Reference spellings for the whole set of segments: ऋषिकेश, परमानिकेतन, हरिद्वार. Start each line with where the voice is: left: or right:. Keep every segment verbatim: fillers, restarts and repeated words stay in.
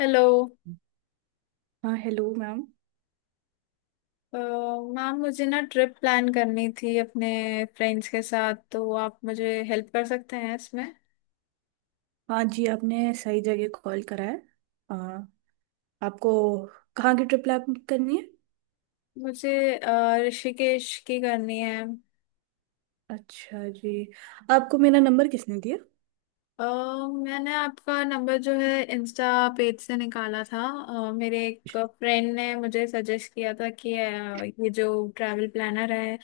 left: Hello.
right: हाँ, hello ma'am.
left: अ, ma'am मुझे ना ट्रिप प्लान करनी थी अपने फ्रेंड्स के साथ, तो आप मुझे हेल्प कर सकते हैं इसमें।
right: हाँ जी, आपने सही जगह कॉल करा है। हाँ। आपको कहाँ की ट्रिप प्लान करनी है?
left: मुझे अ, ऋषिकेश की करनी है।
right: अच्छा जी। आपको मेरा नंबर किसने दिया?
left: अ, मैंने आपका नंबर जो है इंस्टा पेज से निकाला था। अ, मेरे एक
right: अच्छा,
left: फ्रेंड ने मुझे सजेस्ट किया था कि अ, ये जो ट्रैवल प्लानर है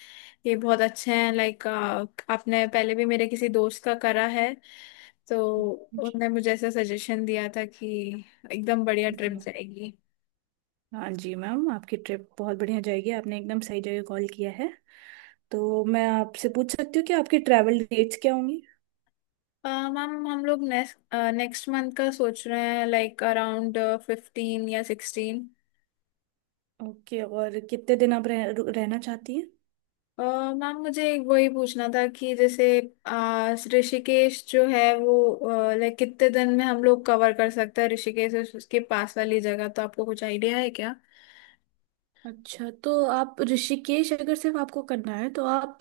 left: ये बहुत अच्छे हैं, लाइक आपने पहले भी मेरे किसी दोस्त का करा है, तो
right: जी
left: उन्होंने मुझे ऐसा सजेशन दिया था कि एकदम बढ़िया ट्रिप
right: जी।
left: जाएगी।
right: हाँ जी मैम, आपकी ट्रिप बहुत बढ़िया जाएगी, आपने एकदम सही जगह कॉल किया है। तो मैं आपसे पूछ सकती हूँ कि आपकी ट्रैवल डेट्स क्या होंगी?
left: अ, मैम हम लोग नेक्स्ट नेक्स्ट मंथ का सोच रहे हैं, लाइक अराउंड फिफ्टीन या सिक्सटीन।
right: ओके, और कितने दिन आप रह, रु- रहना चाहती हैं?
left: अह, मैम मुझे एक वही पूछना था कि जैसे अ, ऋषिकेश जो है वो लाइक कितने दिन में हम लोग कवर कर सकते हैं, ऋषिकेश उस- उसके पास वाली जगह, तो आपको कुछ आइडिया है क्या?
right: अच्छा, तो आप ऋषिकेश अगर सिर्फ आपको करना है तो आप,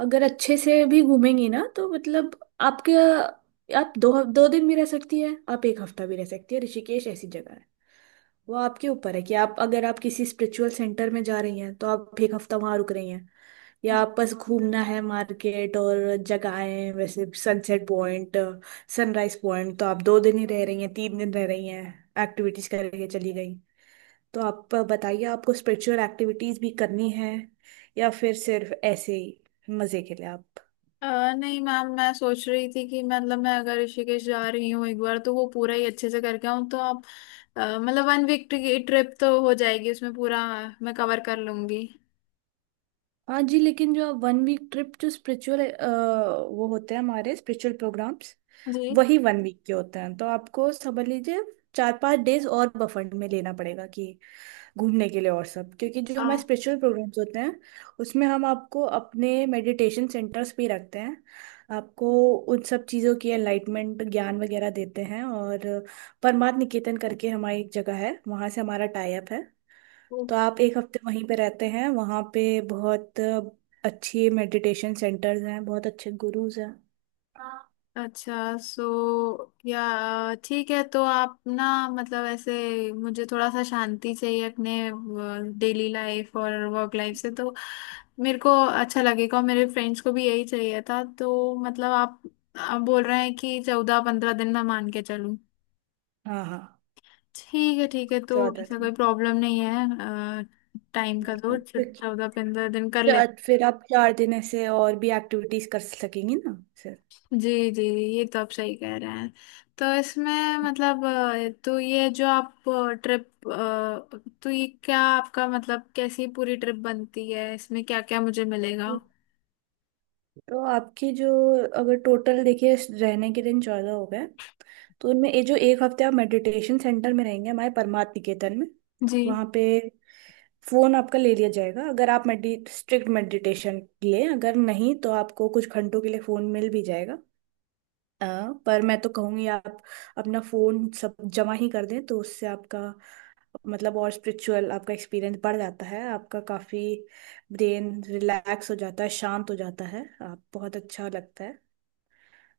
right: अगर अच्छे से भी घूमेंगी ना तो मतलब आपके, आप दो दो दिन भी रह सकती है, आप एक हफ्ता भी रह सकती है, ऋषिकेश ऐसी जगह है। वो आपके ऊपर है कि आप, अगर आप किसी स्पिरिचुअल सेंटर में जा रही हैं तो आप एक हफ्ता वहां रुक रही हैं, या आप बस घूमना है मार्केट और जगहें, वैसे सनसेट पॉइंट, सनराइज पॉइंट, तो आप दो दिन ही रह रही हैं, तीन दिन रह रही हैं, एक्टिविटीज करके चली गई। तो आप बताइए, आपको स्पिरिचुअल एक्टिविटीज भी करनी है, या फिर सिर्फ ऐसे ही मजे के लिए आप।
left: अ, नहीं मैम, मैं सोच रही थी कि मतलब मैं अगर ऋषिकेश जा रही हूँ एक बार तो वो पूरा ही अच्छे से करके आऊँ, तो आप अ, मतलब वन वीक की ट्रिप तो हो जाएगी, उसमें पूरा मैं कवर कर लूंगी।
right: हाँ जी, लेकिन जो वन वीक ट्रिप जो स्पिरिचुअल, वो होते हैं हमारे स्पिरिचुअल प्रोग्राम्स,
left: जी।
right: वही वन वीक के होते हैं। तो आपको समझ लीजिए चार पांच डेज और बफर में लेना पड़ेगा कि घूमने के लिए, और सब क्योंकि जो
left: आ,
right: हमारे स्पिरिचुअल प्रोग्राम्स होते हैं उसमें हम आपको अपने मेडिटेशन सेंटर्स भी रखते हैं। आपको उन सब चीज़ों की एनलाइटमेंट, ज्ञान वगैरह देते हैं। और परमार्थ निकेतन करके हमारी एक जगह है, वहाँ से हमारा टाई अप है, तो आप एक हफ्ते वहीं पे रहते हैं। वहाँ पे बहुत अच्छे मेडिटेशन सेंटर्स हैं, बहुत अच्छे गुरुज हैं।
left: अच्छा। सो या ठीक है, तो आप ना मतलब ऐसे मुझे थोड़ा सा शांति चाहिए अपने डेली लाइफ और वर्क लाइफ से, तो मेरे को अच्छा लगेगा और मेरे फ्रेंड्स को भी यही चाहिए था। तो मतलब आप आप बोल रहे हैं कि चौदह पंद्रह दिन मैं मान के चलूँ?
right: हाँ हाँ।
left: ठीक है, ठीक है। तो
right: स्वागत।
left: ऐसा कोई प्रॉब्लम नहीं है टाइम का, तो
right: मतलब क्योंकि
left: चौदह पंद्रह दिन कर
right: चार-
left: लेते।
right: फिर आप चार दिन ऐसे और भी एक्टिविटीज कर सकेंगी ना सर।
left: जी जी, ये तो आप सही कह रहे हैं। तो इसमें मतलब अ, तो ये जो आप ट्रिप, तो ये क्या आपका मतलब कैसी पूरी ट्रिप बनती है, इसमें क्या क्या मुझे मिलेगा?
right: तो आपकी जो, अगर टोटल देखिए, रहने के दिन चौदह हो गए, तो उनमें ये जो एक हफ्ते आप मेडिटेशन सेंटर में रहेंगे हमारे परमार्थ निकेतन में,
left: जी।
right: वहाँ पे फोन आपका ले लिया जाएगा। अगर आप मेडि स्ट्रिक्ट मेडिटेशन लिए, अगर नहीं तो आपको कुछ घंटों के लिए फोन मिल भी जाएगा। अ, पर मैं तो कहूँगी आप अपना फोन सब जमा ही कर दें, तो उससे आपका मतलब और स्पिरिचुअल आपका एक्सपीरियंस बढ़ जाता है, आपका काफ़ी ब्रेन रिलैक्स हो जाता है, शांत हो जाता है, आप बहुत अच्छा लगता है।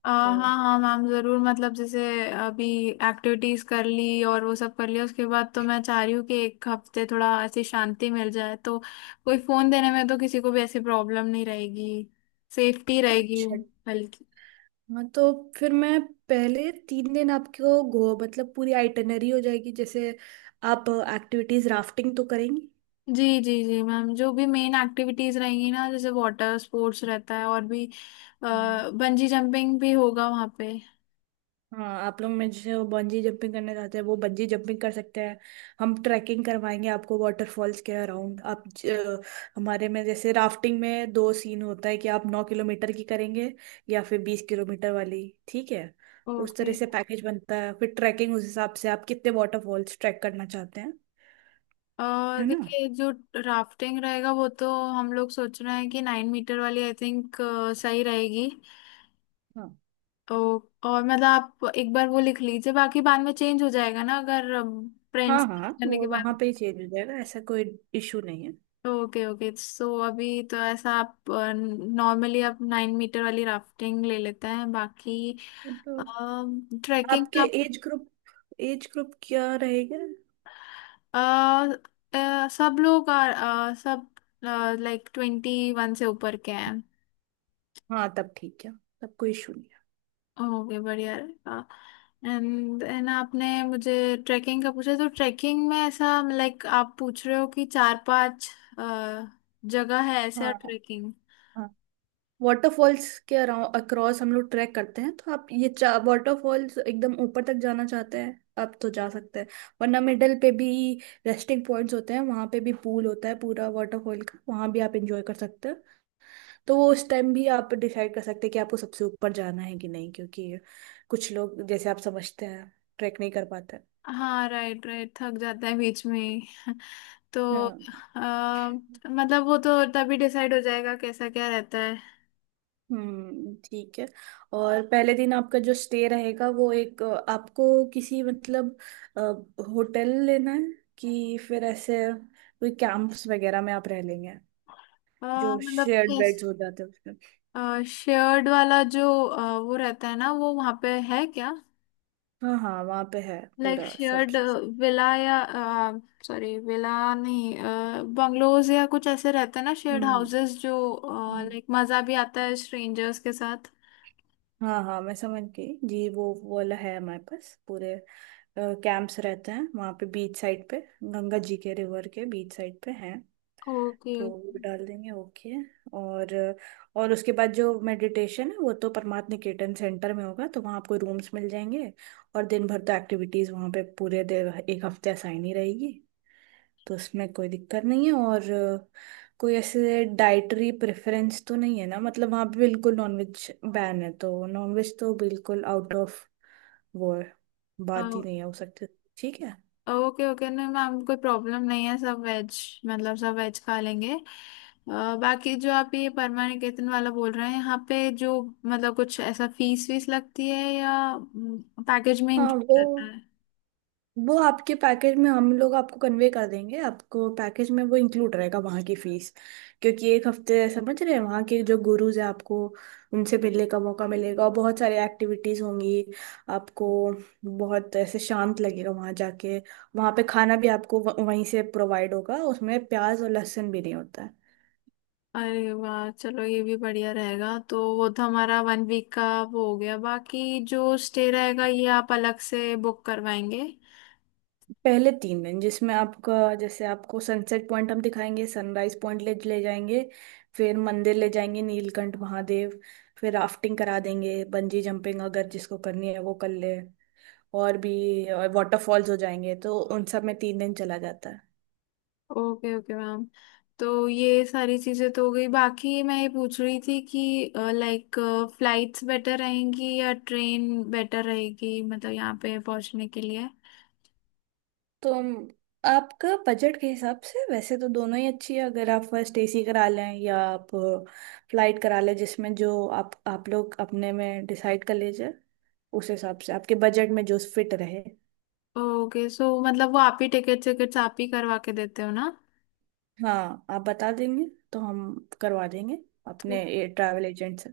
left: अ,
right: तो
left: हाँ हाँ मैम, ज़रूर, मतलब जैसे अभी एक्टिविटीज़ कर ली और वो सब कर लिया उसके बाद, तो मैं चाह रही हूँ कि एक हफ्ते थोड़ा ऐसी शांति मिल जाए, तो कोई फ़ोन देने में तो किसी को भी ऐसी प्रॉब्लम नहीं रहेगी, सेफ्टी रहेगी
right: अच्छा।
left: बल्कि।
right: हाँ, तो फिर मैं पहले तीन दिन आपको गो मतलब पूरी आइटनरी हो जाएगी, जैसे आप एक्टिविटीज, राफ्टिंग तो करेंगी।
left: जी जी जी मैम, जो भी मेन एक्टिविटीज रहेंगी ना, जैसे वाटर स्पोर्ट्स रहता है और भी बंजी जंपिंग भी होगा वहाँ पे।
right: हाँ, आप लोग में जैसे वो बंजी जंपिंग करने जाते हैं वो बंजी जंपिंग कर सकते हैं। हम ट्रैकिंग करवाएंगे आपको वाटरफॉल्स के अराउंड, आप ज- हमारे में जैसे राफ्टिंग में दो सीन होता है कि आप नौ किलोमीटर की करेंगे, या फिर बीस किलोमीटर वाली, ठीक है। उस
left: ओके।
right: तरह से पैकेज बनता है। फिर ट्रैकिंग, उस हिसाब से आप कितने वाटरफॉल्स ट्रैक करना चाहते हैं,
left: अ,
right: है ना।
left: देखिए जो राफ्टिंग रहेगा वो तो हम लोग सोच रहे हैं कि नाइन मीटर वाली आई थिंक सही रहेगी।
right: हाँ
left: तो और मतलब आप एक बार वो लिख लीजिए, बाकी बाद में चेंज हो जाएगा ना अगर फ्रेंड्स
right: हाँ हाँ,
left: करने के
right: वो
left: बाद।
right: वहाँ पे ही चेंज हो जाएगा, ऐसा कोई इशू नहीं है।
left: Okay okay. सो अभी तो ऐसा, आप नॉर्मली आप नाइन मीटर वाली राफ्टिंग ले लेते हैं, बाकी
right: तो
left: ट्रैकिंग
right: आपके
left: का
right: एज ग्रुप, एज ग्रुप क्या रहेगा?
left: अ, अ, सब लोग आ, अ, सब लाइक ट्वेंटी वन से ऊपर के हैं।
right: हाँ तब ठीक है, तब कोई इशू नहीं है।
left: ओके, बढ़िया रहेगा। एंड एंड आपने मुझे ट्रैकिंग का पूछा, तो ट्रैकिंग में ऐसा लाइक आप पूछ रहे हो कि चार पांच अ, जगह है ऐसा
right: हाँ
left: ट्रैकिंग?
right: हाँ, वाटरफॉल्स के अराउंड अक्रॉस हम लोग ट्रैक करते हैं, तो आप ये चा वाटरफॉल्स एकदम ऊपर तक जाना चाहते हैं आप, तो जा सकते हैं, वरना मिडल पे भी रेस्टिंग पॉइंट्स होते हैं, वहाँ पे भी पूल होता है पूरा वाटरफॉल का, वहाँ भी आप इंजॉय कर सकते हैं। तो वो उस टाइम भी आप डिसाइड कर सकते हैं कि आपको सबसे ऊपर जाना है कि नहीं, क्योंकि कुछ लोग, जैसे आप समझते हैं, ट्रैक नहीं कर पाते।
left: हाँ राइट राइट, थक जाता है बीच में ही, तो
right: हाँ।
left: आ, मतलब वो तो तभी डिसाइड हो जाएगा कैसा क्या रहता है।
right: हम्म, ठीक है। और पहले दिन आपका जो स्टे रहेगा, वो एक अ, आपको किसी मतलब होटल लेना है, कि फिर ऐसे कोई कैंप्स वगैरह में आप रह लेंगे
left: आ,
right: जो
left: मतलब
right: शेयर्ड बेड्स हो जाते हैं उसमें।
left: शेयर्ड वाला जो अ, वो रहता है ना, वो वहाँ पे है क्या?
right: हाँ हाँ, वहाँ पे है
left: लाइक
right: पूरा सब
left: शेयर्ड
right: चीज।
left: विला या, सॉरी विला नहीं, बंगलोज या कुछ ऐसे रहते हैं ना शेयर्ड
right: हम्म।
left: हाउसेस जो,
right: हाँ।
left: लाइक मजा भी आता है स्ट्रेंजर्स के साथ।
right: हाँ हाँ, मैं समझ गई जी, वो वो वाला है, हमारे पास पूरे कैंप्स रहते हैं वहाँ पे, बीच साइड पे गंगा जी के रिवर के बीच साइड पे हैं,
left: ओके
right: तो वो डाल देंगे, ओके। और और उसके बाद जो मेडिटेशन है वो तो परमार्थ निकेतन सेंटर में होगा, तो वहाँ आपको रूम्स मिल जाएंगे। और दिन भर तो एक्टिविटीज़ वहाँ पे पूरे देर एक हफ्ते असाइन ही रहेगी, तो उसमें कोई दिक्कत नहीं है। और अ, कोई ऐसे डाइटरी प्रेफरेंस तो नहीं है ना, मतलब वहाँ पे बिल्कुल नॉनवेज बैन है, तो नॉनवेज तो बिल्कुल आउट ऑफ, वो है, बात ही नहीं हो सकती, ठीक है।
left: ओके ओके, नहीं मैम, कोई प्रॉब्लम नहीं है, सब वेज मतलब सब वेज खा लेंगे। अ, बाकी जो आप ये परमानिकेतन वाला बोल रहे हैं यहाँ पे जो, मतलब कुछ ऐसा फीस वीस लगती है या पैकेज में
right: हाँ,
left: इंक्लूड
right: वो
left: रहता है?
right: वो आपके पैकेज में हम लोग आपको कन्वे कर देंगे, आपको पैकेज में वो इंक्लूड रहेगा वहाँ की फीस, क्योंकि एक हफ्ते समझ रहे हैं वहाँ के जो गुरुज हैं आपको उनसे मिलने का मौका मिलेगा और बहुत सारी एक्टिविटीज़ होंगी, आपको बहुत ऐसे शांत लगेगा वहाँ जाके। वहाँ पे खाना भी आपको व- वहीं से प्रोवाइड होगा, उसमें प्याज और लहसुन भी नहीं होता है।
left: अरे वाह, चलो ये भी बढ़िया रहेगा। तो वो तो हमारा वन वीक का वो हो गया, बाकी जो स्टे रहेगा ये आप अलग से बुक करवाएंगे?
right: पहले तीन दिन जिसमें आपका, जैसे आपको सनसेट पॉइंट हम दिखाएंगे, सनराइज पॉइंट ले ले जाएंगे, फिर मंदिर ले जाएंगे नीलकंठ महादेव, फिर राफ्टिंग करा देंगे, बंजी जंपिंग अगर जिसको करनी है वो कर ले, और भी, और वाटरफॉल्स हो जाएंगे, तो उन सब में तीन दिन चला जाता है।
left: Okay okay ma'am. तो ये सारी चीजें तो हो गई, बाकी मैं ये पूछ रही थी कि लाइक फ्लाइट्स बेटर रहेंगी या ट्रेन बेटर रहेगी, मतलब यहाँ पे पहुँचने के लिए?
right: तो हम- आपका बजट के हिसाब से वैसे तो दोनों ही अच्छी है, अगर आप फर्स्ट एसी करा लें, या आप फ्लाइट करा लें, जिसमें जो आप आप लोग अपने में डिसाइड कर लीजिए, उस हिसाब से आपके बजट में जो फिट रहे।
left: ओके, सो मतलब वो आप ही टिकट टिकट्स आप ही करवा के देते हो ना?
right: हाँ, आप बता देंगे तो हम करवा देंगे
left: तो
right: अपने ये ट्रैवल एजेंट से।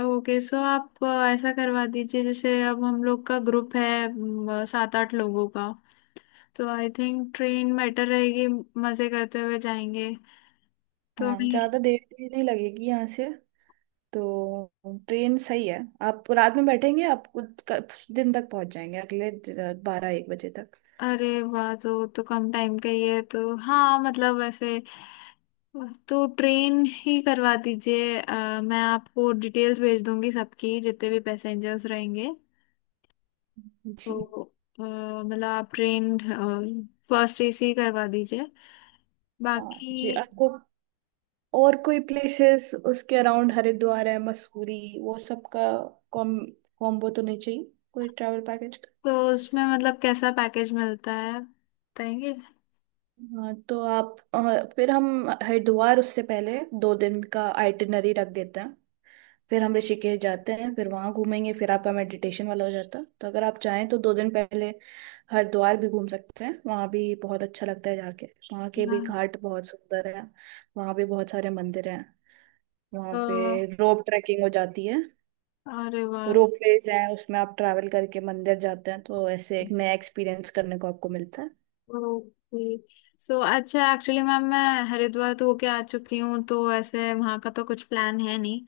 left: ओके, सो आप अ, ऐसा करवा दीजिए, जैसे अब हम लोग का ग्रुप है म, सात आठ लोगों का, तो आई थिंक ट्रेन बेटर रहेगी, मजे करते हुए जाएंगे। तो
right: हाँ,
left: मैं,
right: ज़्यादा देर भी नहीं लगेगी यहाँ से, तो ट्रेन सही है, आप रात में बैठेंगे, आप कुछ कुछ दिन तक पहुँच जाएंगे अगले बारह एक बजे तक।
left: अरे वाह, तो तो कम टाइम का ही है, तो हाँ मतलब वैसे तो ट्रेन ही करवा दीजिए। अ, मैं आपको डिटेल्स भेज दूंगी सबकी, जितने भी पैसेंजर्स रहेंगे,
right: जी।
left: तो अ, मतलब आप ट्रेन फर्स्ट ए सी करवा दीजिए।
right: हाँ
left: बाकी
right: जी, आपको और कोई प्लेसेस उसके अराउंड, हरिद्वार है, मसूरी, वो सब का कॉम कॉम्बो तो नहीं चाहिए कोई ट्रैवल पैकेज?
left: तो उसमें मतलब कैसा पैकेज मिलता है बताएंगे?
right: हाँ तो आप, अ, फिर हम हरिद्वार उससे पहले दो दिन का आइटिनरी रख देते हैं, फिर हम ऋषिकेश जाते हैं, फिर वहां घूमेंगे, फिर आपका मेडिटेशन वाला हो जाता है। तो अगर आप चाहें तो दो दिन पहले हरिद्वार भी घूम सकते हैं, वहां भी बहुत अच्छा लगता है जाके, वहां के भी
left: हाँ
right: घाट बहुत सुंदर है, वहां भी बहुत सारे मंदिर हैं, वहां
left: तो,
right: पे रोप ट्रैकिंग हो जाती है,
left: अरे वाह,
right: रोप वेज है, उसमें आप ट्रैवल करके मंदिर जाते हैं, तो ऐसे एक नया एक्सपीरियंस करने को आपको मिलता है।
left: ओके, सो अच्छा, एक्चुअली मैम, मैं हरिद्वार तो होके आ चुकी हूँ, तो ऐसे वहाँ का तो कुछ प्लान है नहीं।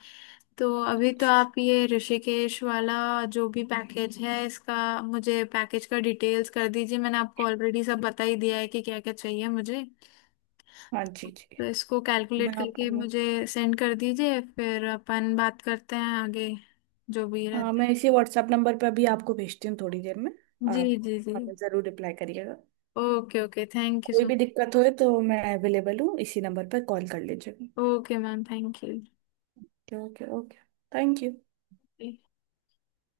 left: तो अभी तो
right: अच्छा।
left: आप ये ऋषिकेश वाला जो भी पैकेज है इसका, मुझे पैकेज का डिटेल्स कर दीजिए। मैंने आपको ऑलरेडी सब बता ही दिया है कि क्या क्या चाहिए मुझे,
right: हाँ जी जी,
left: तो इसको कैलकुलेट
right: मैं
left: करके
right: आपको,
left: मुझे सेंड कर दीजिए, फिर अपन बात करते हैं आगे, जो भी
right: हाँ
left: रहता
right: मैं
left: है।
right: इसी व्हाट्सएप नंबर पे अभी आपको भेजती हूँ थोड़ी देर में।
left: जी
right: आप
left: जी जी,
right: हमें ज़रूर रिप्लाई करिएगा,
left: ओके ओके, थैंक यू।
right: कोई
left: सो
right: भी दिक्कत होए तो मैं अवेलेबल हूँ इसी नंबर पर कॉल कर लीजिएगा।
left: Okay ma'am, thank you.
right: Okay okay okay, thank you.